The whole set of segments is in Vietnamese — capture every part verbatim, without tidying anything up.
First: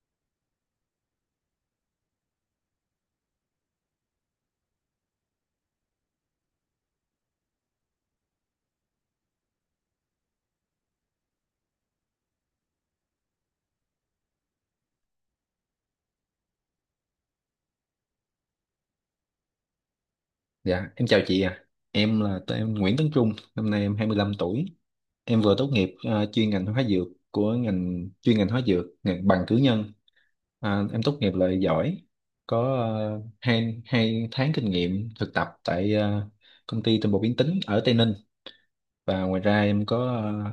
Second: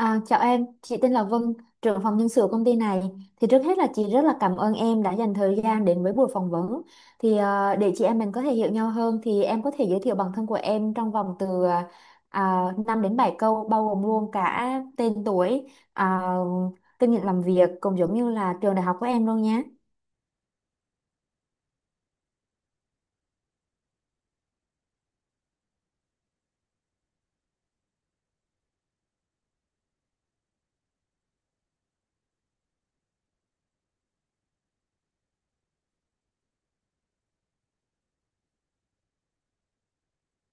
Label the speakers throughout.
Speaker 1: À, chào em, chị tên là Vân, trưởng phòng nhân sự công ty này. Thì trước hết là chị rất là cảm ơn em đã dành thời gian đến với buổi phỏng vấn. Thì ờ, để chị em mình có thể hiểu nhau hơn thì em có thể giới thiệu bản thân của em trong vòng từ uh, năm đến bảy câu bao gồm luôn cả tên tuổi, à, kinh nghiệm làm việc cũng giống như là trường đại học của em luôn nhé.
Speaker 2: Dạ, em chào chị. À Em là tên- em Nguyễn Tấn Trung, năm nay em hai mươi lăm tuổi. Em vừa tốt nghiệp à, chuyên ngành hóa dược của ngành chuyên ngành hóa dược, ngành bằng cử nhân. À, em tốt nghiệp loại giỏi, có uh, hai, hai tháng kinh nghiệm thực tập tại à, công ty tinh bột biến tính ở Tây Ninh. Và ngoài ra em có ờ,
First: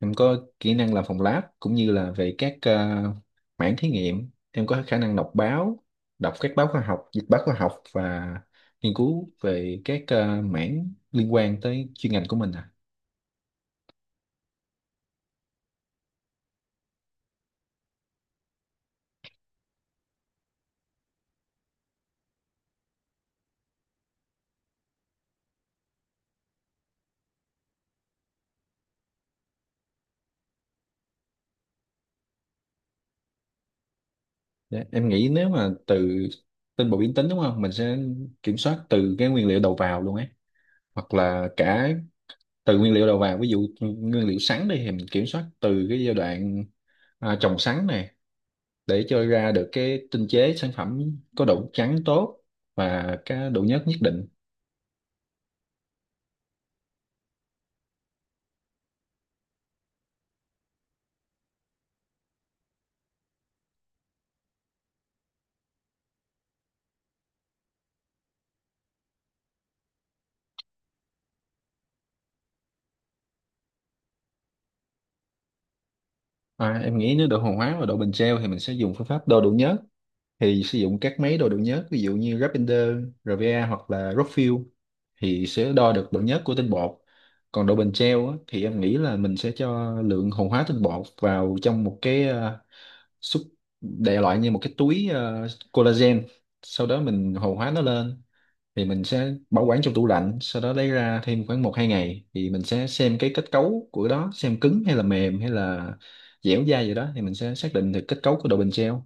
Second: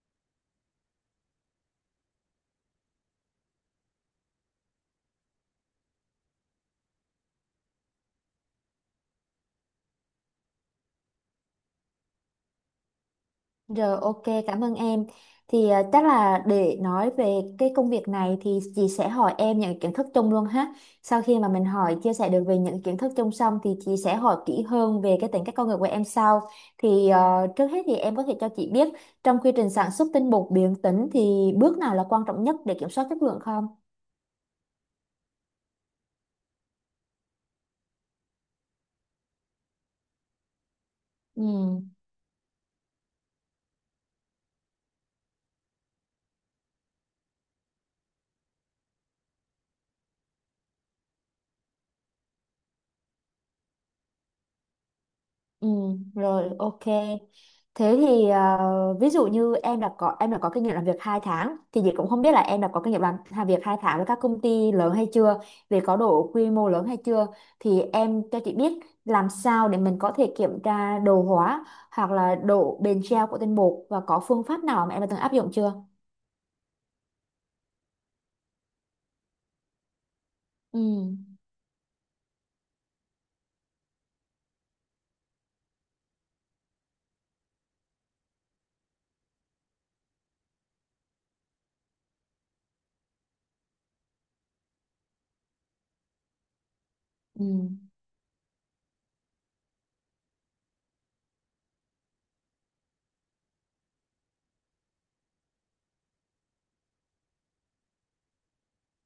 Speaker 2: em có kỹ năng làm phòng lab, cũng như là về các ờ, mảng thí nghiệm. Em có khả năng đọc báo đọc các báo khoa học, dịch báo khoa học và nghiên cứu về các ờ, mảng liên quan tới chuyên ngành của mình. à
Speaker 1: Rồi, ok, cảm ơn em. Thì à, chắc là để nói về cái công việc này thì chị sẽ hỏi em những kiến thức chung luôn ha. Sau khi mà mình hỏi chia sẻ được về những kiến thức chung xong thì chị sẽ hỏi kỹ hơn về cái tính cách con người của em sau. Thì ờ, trước hết thì em có thể cho chị biết trong quy trình sản xuất tinh bột biến tính thì bước nào là quan trọng nhất để kiểm soát chất lượng không?
Speaker 2: Dạ, em nghĩ nếu mà từ tên bộ biến tính, đúng không, mình sẽ kiểm soát từ cái nguyên liệu đầu vào luôn ấy, hoặc là
Speaker 1: Ừ.
Speaker 2: cả từ nguyên liệu đầu vào. Ví dụ nguyên liệu sắn đi thì mình kiểm soát từ cái giai đoạn à, trồng sắn này, để cho ra được cái tinh chế sản phẩm có độ trắng tốt và cái độ nhớt nhất định.
Speaker 1: Ừ, rồi ok. Thế thì à, ví dụ như em đã có em đã có kinh nghiệm làm việc hai tháng thì chị cũng không biết là em đã có kinh nghiệm làm, làm việc hai tháng với các công ty lớn hay chưa, về có độ quy mô lớn hay chưa thì em cho chị biết làm sao để mình có thể kiểm tra đồ hóa hoặc là độ bền treo của tinh bột và có phương pháp nào mà em đã từng áp dụng chưa?
Speaker 2: À, em nghĩ nếu độ hồ hóa và độ bền treo thì mình sẽ dùng phương pháp đo độ nhớt, thì sử
Speaker 1: Ừ.
Speaker 2: dụng các máy đo độ nhớt ví dụ như Rapinder, rờ vê a hoặc là Rockfield, thì sẽ đo được độ nhớt của tinh bột. Còn độ bền treo á, thì em nghĩ là mình sẽ cho lượng hồ hóa tinh bột vào trong một cái ờ, xúc, đại loại như một cái túi ờ, collagen, sau đó mình hồ
Speaker 1: Ừ.
Speaker 2: hóa nó lên, thì mình sẽ bảo quản trong tủ lạnh, sau đó lấy ra thêm khoảng một hai ngày thì mình sẽ xem cái kết cấu của đó xem cứng hay là mềm hay là dẻo dai gì đó, thì mình sẽ xác định được kết cấu của đồ bình treo.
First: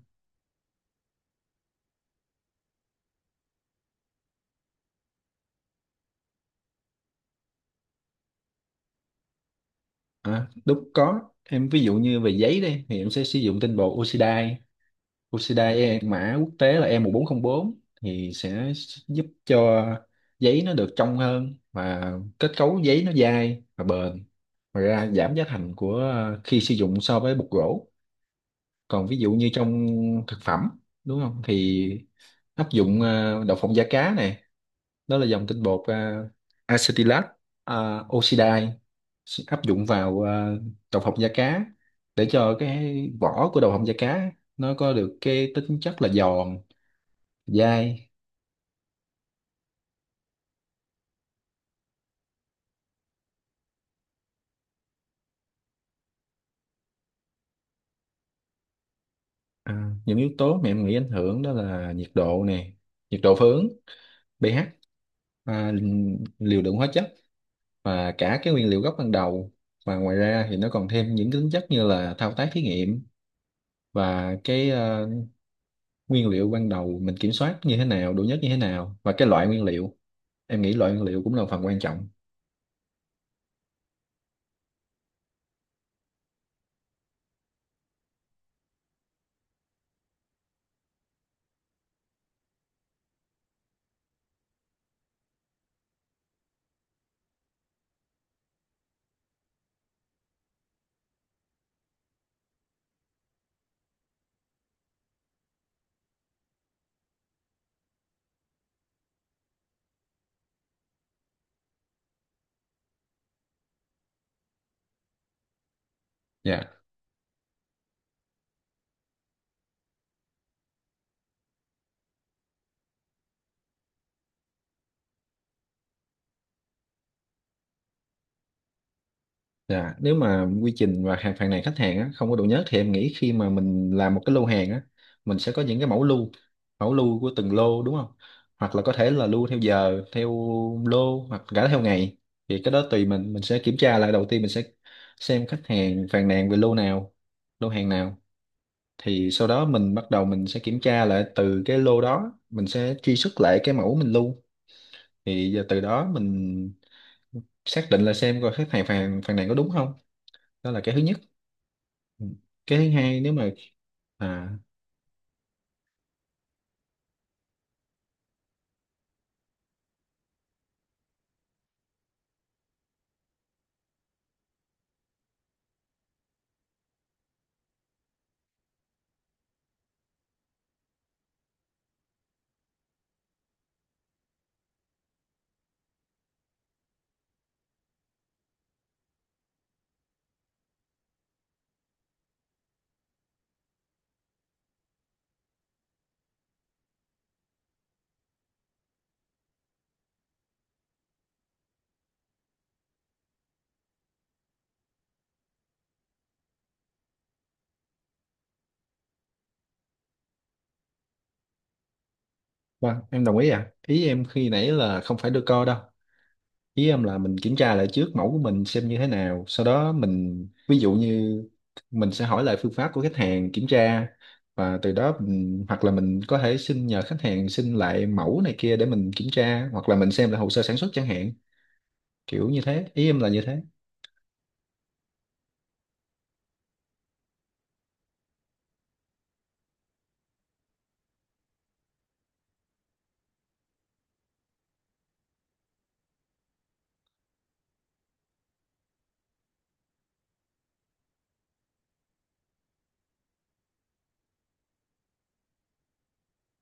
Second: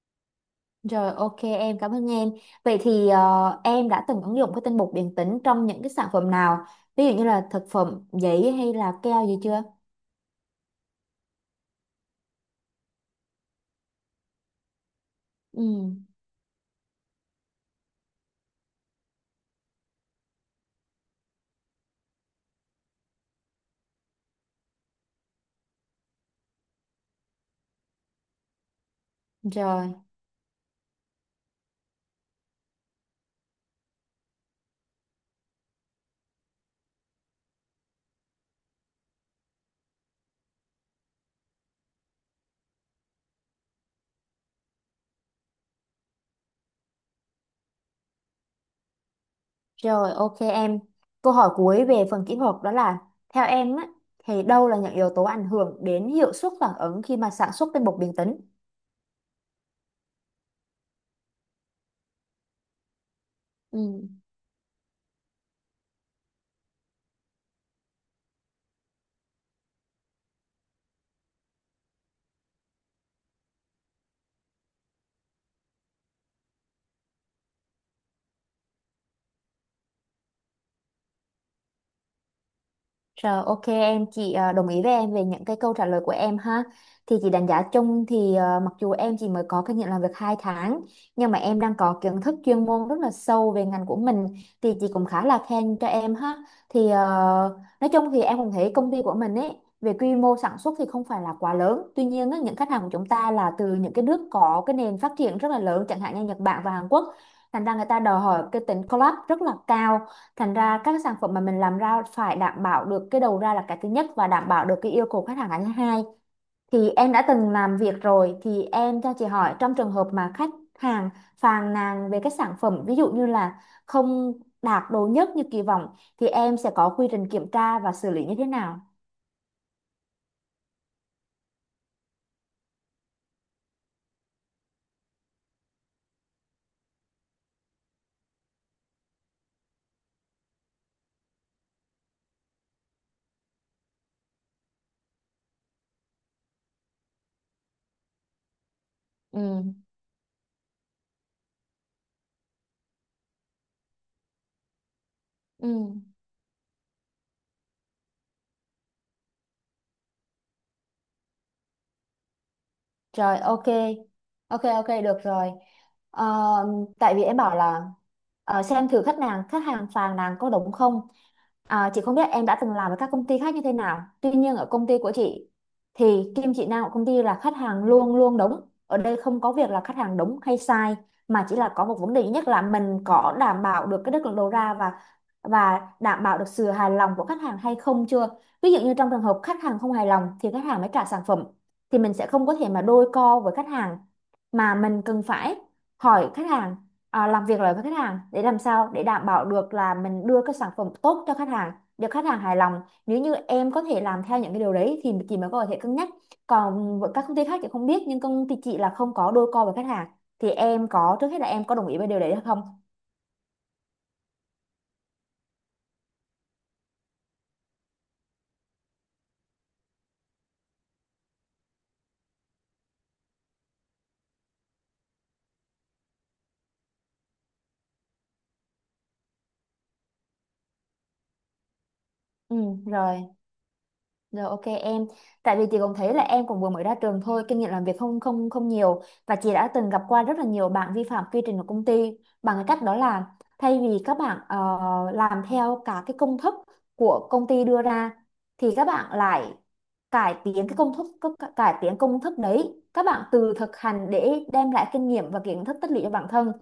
Speaker 1: Rồi ok em, cảm ơn em. Vậy thì ờ, em đã từng ứng dụng cái tinh bột điện tính trong những cái sản phẩm nào? Ví dụ như là thực phẩm, giấy hay là keo gì chưa?
Speaker 2: À, lúc có em ví dụ như về giấy đây thì em sẽ sử dụng tinh bột oxidai. Oxidai
Speaker 1: Ừ.
Speaker 2: e- mã quốc tế là e một bốn không bốn, thì sẽ giúp cho giấy nó được trong hơn và kết cấu giấy nó dai và bền. Ngoài ra giảm giá thành của ờ, khi sử dụng so với bột gỗ. Còn ví dụ như trong
Speaker 1: Rồi,
Speaker 2: thực phẩm, đúng không, thì áp dụng ờ, đậu phộng da cá này, đó là dòng tinh bột ờ, acetylat, ờ, oxidai, sẽ áp dụng vào ờ, đậu phộng da cá, để cho cái vỏ của đậu phộng da cá nó có được cái tính chất là giòn, dai.
Speaker 1: rồi ok em. Câu hỏi cuối về phần kỹ thuật đó là theo em á thì đâu là những yếu tố ảnh hưởng đến hiệu suất phản ứng khi mà sản xuất tinh bột điện tính?
Speaker 2: À, những yếu tố mà em nghĩ ảnh hưởng đó là nhiệt độ nè, nhiệt độ phướng,
Speaker 1: Ừ.
Speaker 2: pH, à, liều lượng hóa chất và cả cái nguyên liệu gốc ban đầu. Và ngoài ra thì nó còn thêm những cái tính chất như là thao tác thí nghiệm và cái ờ, nguyên liệu ban đầu mình kiểm soát như thế nào, độ nhất như thế nào và cái loại nguyên liệu. Em nghĩ loại nguyên liệu cũng là một phần quan trọng.
Speaker 1: Rồi ok em, chị ờ, đồng ý với em về những cái câu trả lời của em ha. Thì chị đánh giá chung thì ờ, mặc dù em chỉ mới có kinh nghiệm làm việc hai tháng nhưng mà em đang có kiến thức chuyên môn rất là sâu về ngành của mình thì chị cũng khá là khen cho em ha. Thì ờ, nói chung thì em cũng thấy công ty của mình ấy về quy mô sản xuất thì không phải là quá lớn. Tuy nhiên á, những khách hàng của chúng ta là từ những cái nước có cái nền phát triển rất là lớn chẳng hạn như Nhật Bản và Hàn Quốc. Thành ra người ta đòi hỏi cái tính collab rất là cao, thành ra các cái sản phẩm mà mình làm ra phải đảm bảo được cái đầu ra là cái thứ nhất và đảm bảo được cái yêu cầu khách hàng là thứ hai.
Speaker 2: Dạ.
Speaker 1: Thì em đã từng làm việc rồi thì em cho chị hỏi, trong trường hợp mà khách hàng phàn nàn về cái sản phẩm ví dụ như là không đạt đồ nhất như kỳ vọng thì em sẽ có quy trình kiểm tra và xử lý như thế nào?
Speaker 2: Dạ, nếu mà quy trình và hàng phàn nàn khách hàng á, không có độ nhớ thì em nghĩ khi mà mình làm một cái lô hàng á, mình sẽ có những cái mẫu lưu, mẫu lưu của từng lô, đúng không? Hoặc là có thể là lưu theo giờ, theo lô hoặc cả theo ngày. Thì cái đó tùy mình, mình sẽ kiểm tra lại đầu tiên, mình sẽ xem khách hàng phàn nàn về lô nào, lô hàng nào. Thì sau đó
Speaker 1: Ừ.
Speaker 2: mình bắt đầu mình sẽ kiểm tra lại từ cái lô đó, mình sẽ truy xuất lại cái mẫu mình lưu. Thì giờ
Speaker 1: Ừ.
Speaker 2: từ đó mình xác định là xem coi khách hàng phàn phàn nàn có đúng không, đó là cái thứ nhất. Ừ. Cái thứ hai nếu
Speaker 1: Rồi
Speaker 2: mà
Speaker 1: ok.
Speaker 2: à
Speaker 1: Ok, ok, được rồi. Ờ, tại vì em bảo là ờ, xem thử khách hàng khách hàng phàn nàn có đúng không. À, chị không biết em đã từng làm với các công ty khác như thế nào. Tuy nhiên ở công ty của chị thì kim chỉ nam của công ty là khách hàng luôn luôn đúng. Ở đây không có việc là khách hàng đúng hay sai mà chỉ là có một vấn đề duy nhất là mình có đảm bảo được cái chất lượng đầu ra và và đảm bảo được sự hài lòng của khách hàng hay không chưa. Ví dụ như trong trường hợp khách hàng không hài lòng thì khách hàng mới trả sản phẩm, thì mình sẽ không có thể mà đôi co với khách hàng mà mình cần phải hỏi khách hàng, à, làm việc lại với khách hàng để làm sao để đảm bảo được là mình đưa cái sản phẩm tốt cho khách hàng, được khách hàng hài lòng. Nếu như em có thể làm theo những cái điều đấy thì chị mới có thể cân nhắc, còn với các công ty khác chị không biết, nhưng công ty chị là không có đôi co với khách hàng. Thì em có, trước hết là em có đồng ý với điều đấy hay không?
Speaker 2: vâng, em đồng ý. À, ý em khi nãy là không phải đưa co đâu, ý em là mình kiểm tra lại trước mẫu của mình xem như thế nào, sau đó mình ví dụ như mình sẽ hỏi lại phương pháp của khách hàng kiểm tra, và từ đó mình, hoặc là mình có thể xin nhờ khách hàng xin lại mẫu này kia để mình kiểm tra, hoặc là mình xem lại hồ sơ sản xuất chẳng hạn, kiểu
Speaker 1: Ừ.
Speaker 2: như thế. Ý em
Speaker 1: Rồi.
Speaker 2: là như thế.
Speaker 1: Rồi ok em, tại vì chị cũng thấy là em cũng vừa mới ra trường thôi, kinh nghiệm làm việc không không không nhiều và chị đã từng gặp qua rất là nhiều bạn vi phạm quy trình của công ty bằng cái cách đó là, thay vì các bạn ờ, làm theo cả cái công thức của công ty đưa ra thì các bạn lại cải tiến cái công thức, các- cải tiến công thức đấy, các bạn tự thực hành để đem lại kinh nghiệm và kiến thức tích lũy cho bản thân.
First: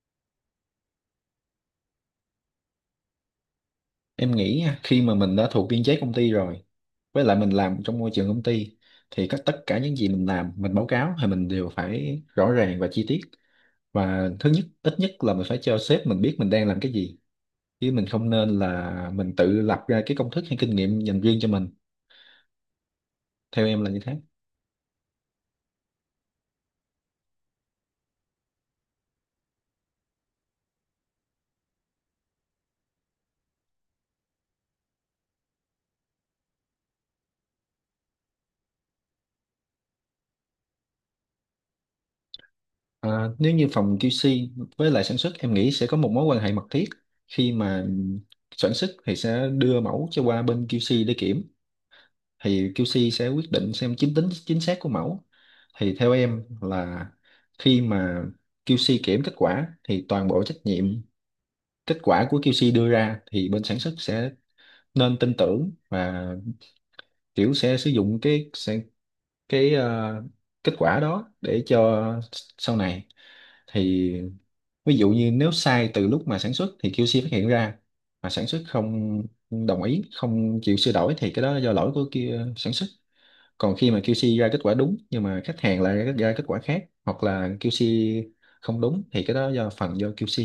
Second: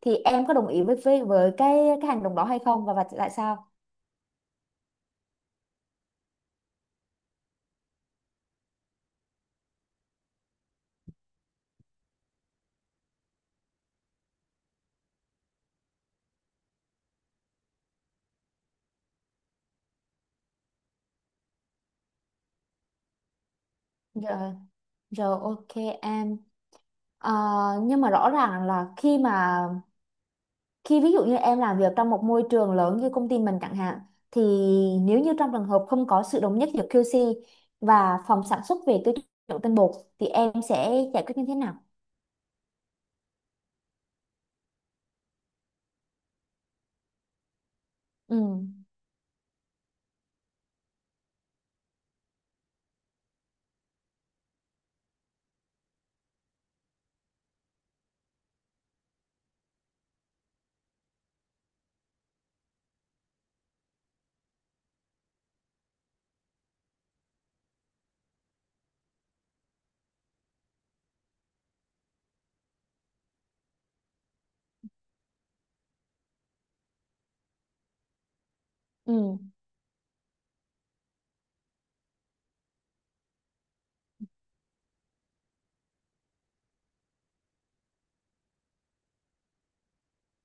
Speaker 1: Thì em có đồng ý với với, với cái cái hành động đó hay không, và, và tại sao?
Speaker 2: Em nghĩ nha, khi mà mình đã thuộc biên chế công ty rồi, với lại mình làm trong môi trường công ty, thì các tất cả những gì mình làm, mình báo cáo, thì mình đều phải rõ ràng và chi tiết. Và thứ nhất ít nhất là mình phải cho sếp mình biết mình đang làm cái gì, chứ mình không nên là mình tự lập ra cái công thức hay kinh nghiệm dành riêng cho mình. Theo em là như thế.
Speaker 1: Rồi, rồi ok em. Ờ, nhưng mà rõ ràng là khi mà khi ví dụ như em làm việc trong một môi trường lớn như công ty mình chẳng hạn, thì nếu như trong trường hợp không có sự đồng nhất giữa quy xê và phòng sản xuất về tiêu chuẩn tinh bột thì em sẽ giải quyết như thế nào?
Speaker 2: À, nếu như phòng quy xê với lại sản xuất, em nghĩ sẽ có một mối quan hệ mật thiết. Khi mà
Speaker 1: Ừ,
Speaker 2: sản xuất thì sẽ đưa mẫu cho qua bên quy xê để kiểm, thì quy xê sẽ quyết định xem chính tính chính xác của mẫu. Thì theo em là khi mà quy xê kiểm kết quả thì toàn bộ trách nhiệm kết quả của quy xê đưa ra thì bên sản xuất sẽ nên tin tưởng và kiểu sẽ sử dụng cái sẽ, cái ờ, kết quả đó để cho sau này. Thì ví dụ như nếu sai từ lúc mà sản xuất thì quy xê phát hiện ra, mà sản xuất không
Speaker 1: ừ.
Speaker 2: đồng ý, không chịu sửa đổi, thì cái đó là do lỗi của kia sản xuất. Còn khi mà quy xê ra kết quả đúng nhưng mà khách hàng lại ra kết quả khác, hoặc là quy xê không đúng, thì cái đó do phần do quy xê.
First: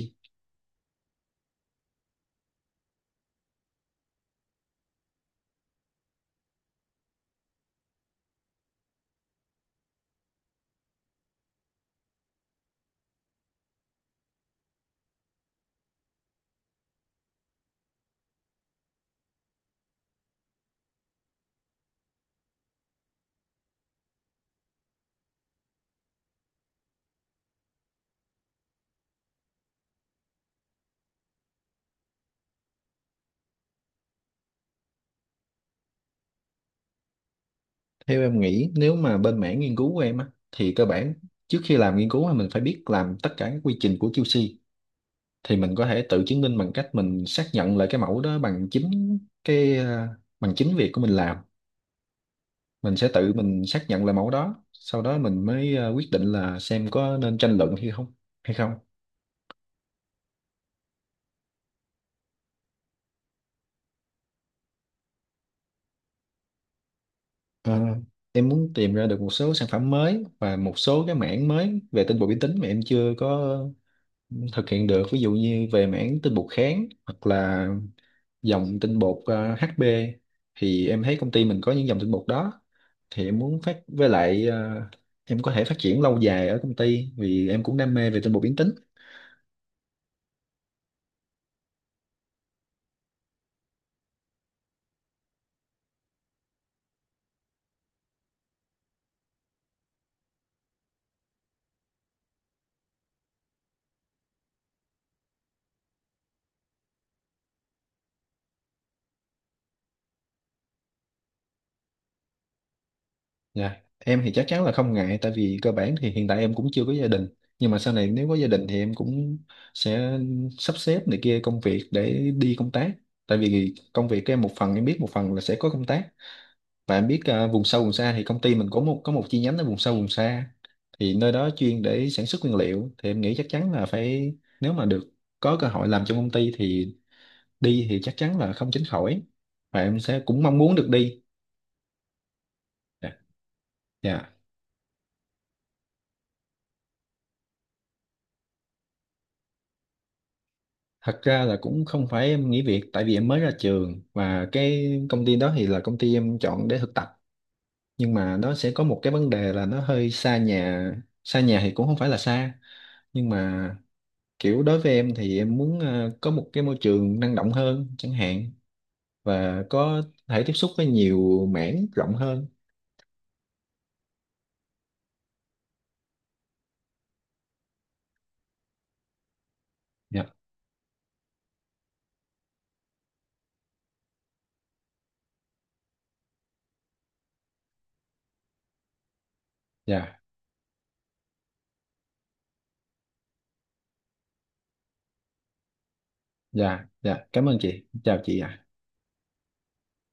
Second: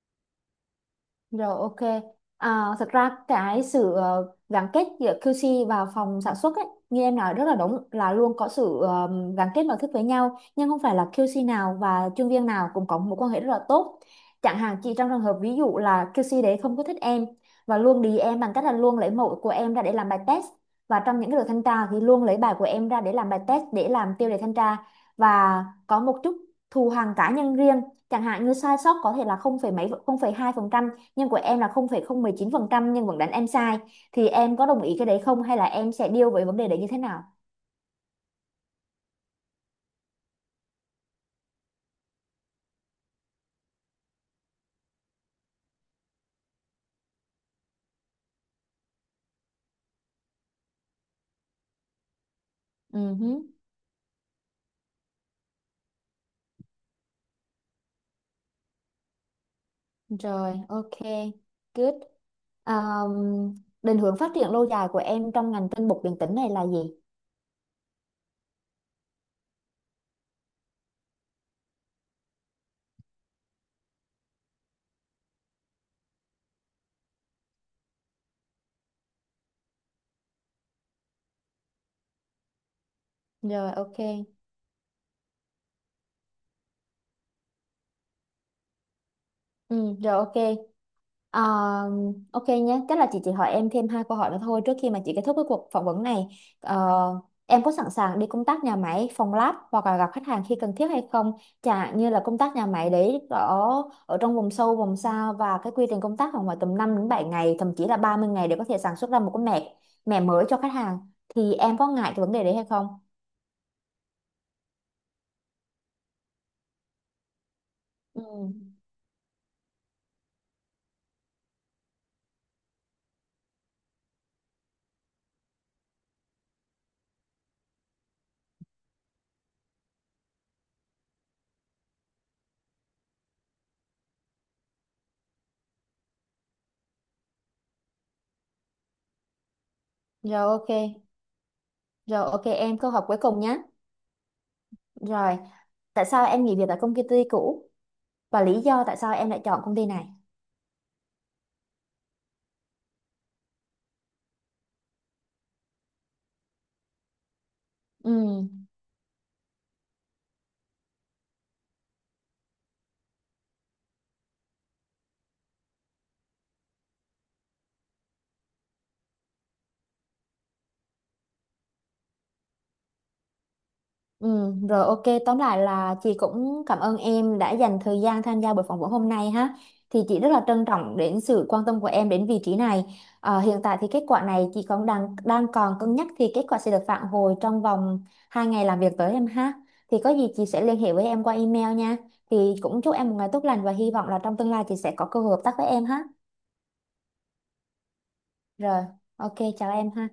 Speaker 1: Rồi ok. À, thật ra cái sự ờ, gắn kết giữa quy xê và phòng sản xuất ấy, như em nói rất là đúng, là luôn có sự ờ, gắn kết mật thiết với nhau, nhưng không phải là quy xê nào và chuyên viên nào cũng có mối quan hệ rất là tốt. Chẳng hạn chị trong trường hợp ví dụ là kiu xi đấy không có thích em và luôn đì em bằng cách là luôn lấy mẫu của em ra để làm bài test, và trong những cái đợt thanh tra thì luôn lấy bài của em ra để làm bài test, để làm tiêu đề thanh tra, và có một chút thù hằn cá nhân riêng, chẳng hạn như sai sót có thể là không phẩy mấy không phẩy hai nhưng của em là không phẩy không một chín phần trăm nhưng vẫn đánh em sai, thì em có đồng ý cái đấy không, hay là em sẽ deal với vấn đề đấy như thế nào?
Speaker 2: Theo em nghĩ nếu mà bên mảng nghiên cứu của em á thì cơ bản trước khi làm nghiên cứu á, mình phải biết làm tất cả các quy trình của quy xê, thì mình có thể tự chứng minh bằng cách mình xác nhận lại cái mẫu đó bằng chính cái ờ, bằng chính việc của mình làm. Mình
Speaker 1: Ừ
Speaker 2: sẽ tự
Speaker 1: hứ.
Speaker 2: mình xác nhận lại mẫu đó, sau đó mình mới ờ, quyết định là xem có nên tranh luận hay không hay không
Speaker 1: Rồi ok, good. um, định hướng phát triển lâu dài của em trong ngành tinh bột điện tử này là gì?
Speaker 2: Ờ, em muốn tìm ra được một số sản phẩm mới và một số cái mảng mới về tinh bột vi tính mà em chưa có thực hiện được, ví dụ như về mảng tinh bột kháng hoặc là dòng tinh bột ờ, hát bê, thì em thấy công ty mình có những dòng tinh bột đó, thì em muốn
Speaker 1: Rồi
Speaker 2: phát
Speaker 1: ok.
Speaker 2: với lại ờ, em có thể phát triển lâu dài ở công ty, vì em cũng đam mê về tinh bột biến tính.
Speaker 1: Ừ, rồi ok. Ờ, ok nhé, tức là chị chỉ hỏi em thêm hai câu hỏi nữa thôi trước khi mà chị kết thúc cái cuộc phỏng vấn này. Ờ, em có sẵn sàng đi công tác nhà máy, phòng lab hoặc là gặp khách hàng khi cần thiết hay không? Chả như là công tác nhà máy đấy ở ở trong vùng sâu, vùng xa và cái quy trình công tác khoảng ngoài tầm năm đến bảy ngày, thậm chí là ba mươi ngày để có thể sản xuất ra một cái mẻ mẻ mới cho khách hàng. Thì em có ngại cái vấn đề đấy hay không?
Speaker 2: Dạ, em thì chắc chắn là không ngại, tại vì cơ bản thì hiện tại em cũng chưa có gia đình. Nhưng mà sau này nếu có gia
Speaker 1: Ừ.
Speaker 2: đình thì em cũng sẽ sắp xếp này kia công việc để đi công tác. Tại vì công việc của em một phần em biết, một phần là sẽ có công tác. Và em biết à, vùng sâu vùng xa thì công ty mình có một có một chi nhánh ở vùng sâu vùng xa, thì nơi đó chuyên để sản xuất nguyên liệu. Thì em nghĩ chắc chắn là phải, nếu mà được có cơ hội làm trong công ty thì đi thì chắc chắn là không tránh khỏi, và em sẽ
Speaker 1: Rồi
Speaker 2: cũng mong
Speaker 1: ok,
Speaker 2: muốn được đi.
Speaker 1: rồi ok em, câu hỏi
Speaker 2: Dạ.
Speaker 1: cuối cùng nhé.
Speaker 2: Dạ.
Speaker 1: Rồi, tại sao em nghỉ việc tại công ty cũ? Và lý do tại sao em lại chọn công ty này.
Speaker 2: Thật ra là cũng không phải em nghỉ việc, tại vì em mới ra trường và cái công ty đó thì là công ty em chọn để thực tập, nhưng mà
Speaker 1: Ừ,
Speaker 2: nó sẽ có một cái vấn đề là nó hơi xa nhà. Xa nhà thì cũng không phải là xa, nhưng mà kiểu đối với em thì em muốn ờ, có một cái môi trường năng động hơn chẳng hạn, và có thể tiếp xúc với nhiều mảng rộng hơn.
Speaker 1: ừ, rồi ok, tóm lại là chị cũng cảm ơn em đã dành thời gian tham gia buổi phỏng vấn hôm nay ha. Thì chị
Speaker 2: dạ
Speaker 1: rất là trân trọng đến sự quan tâm của em đến vị trí này. Ờ, hiện tại thì kết quả này chị còn đang đang còn cân nhắc, thì kết quả sẽ được phản hồi trong vòng hai ngày làm việc tới em ha. Thì có
Speaker 2: dạ
Speaker 1: gì chị sẽ liên hệ với em qua email nha. Thì cũng chúc em một ngày tốt lành và hy vọng là trong tương lai chị sẽ có cơ hội hợp tác với em ha.
Speaker 2: dạ, dạ, cảm ơn chị, chào chị ạ.
Speaker 1: Rồi, ok, chào em ha.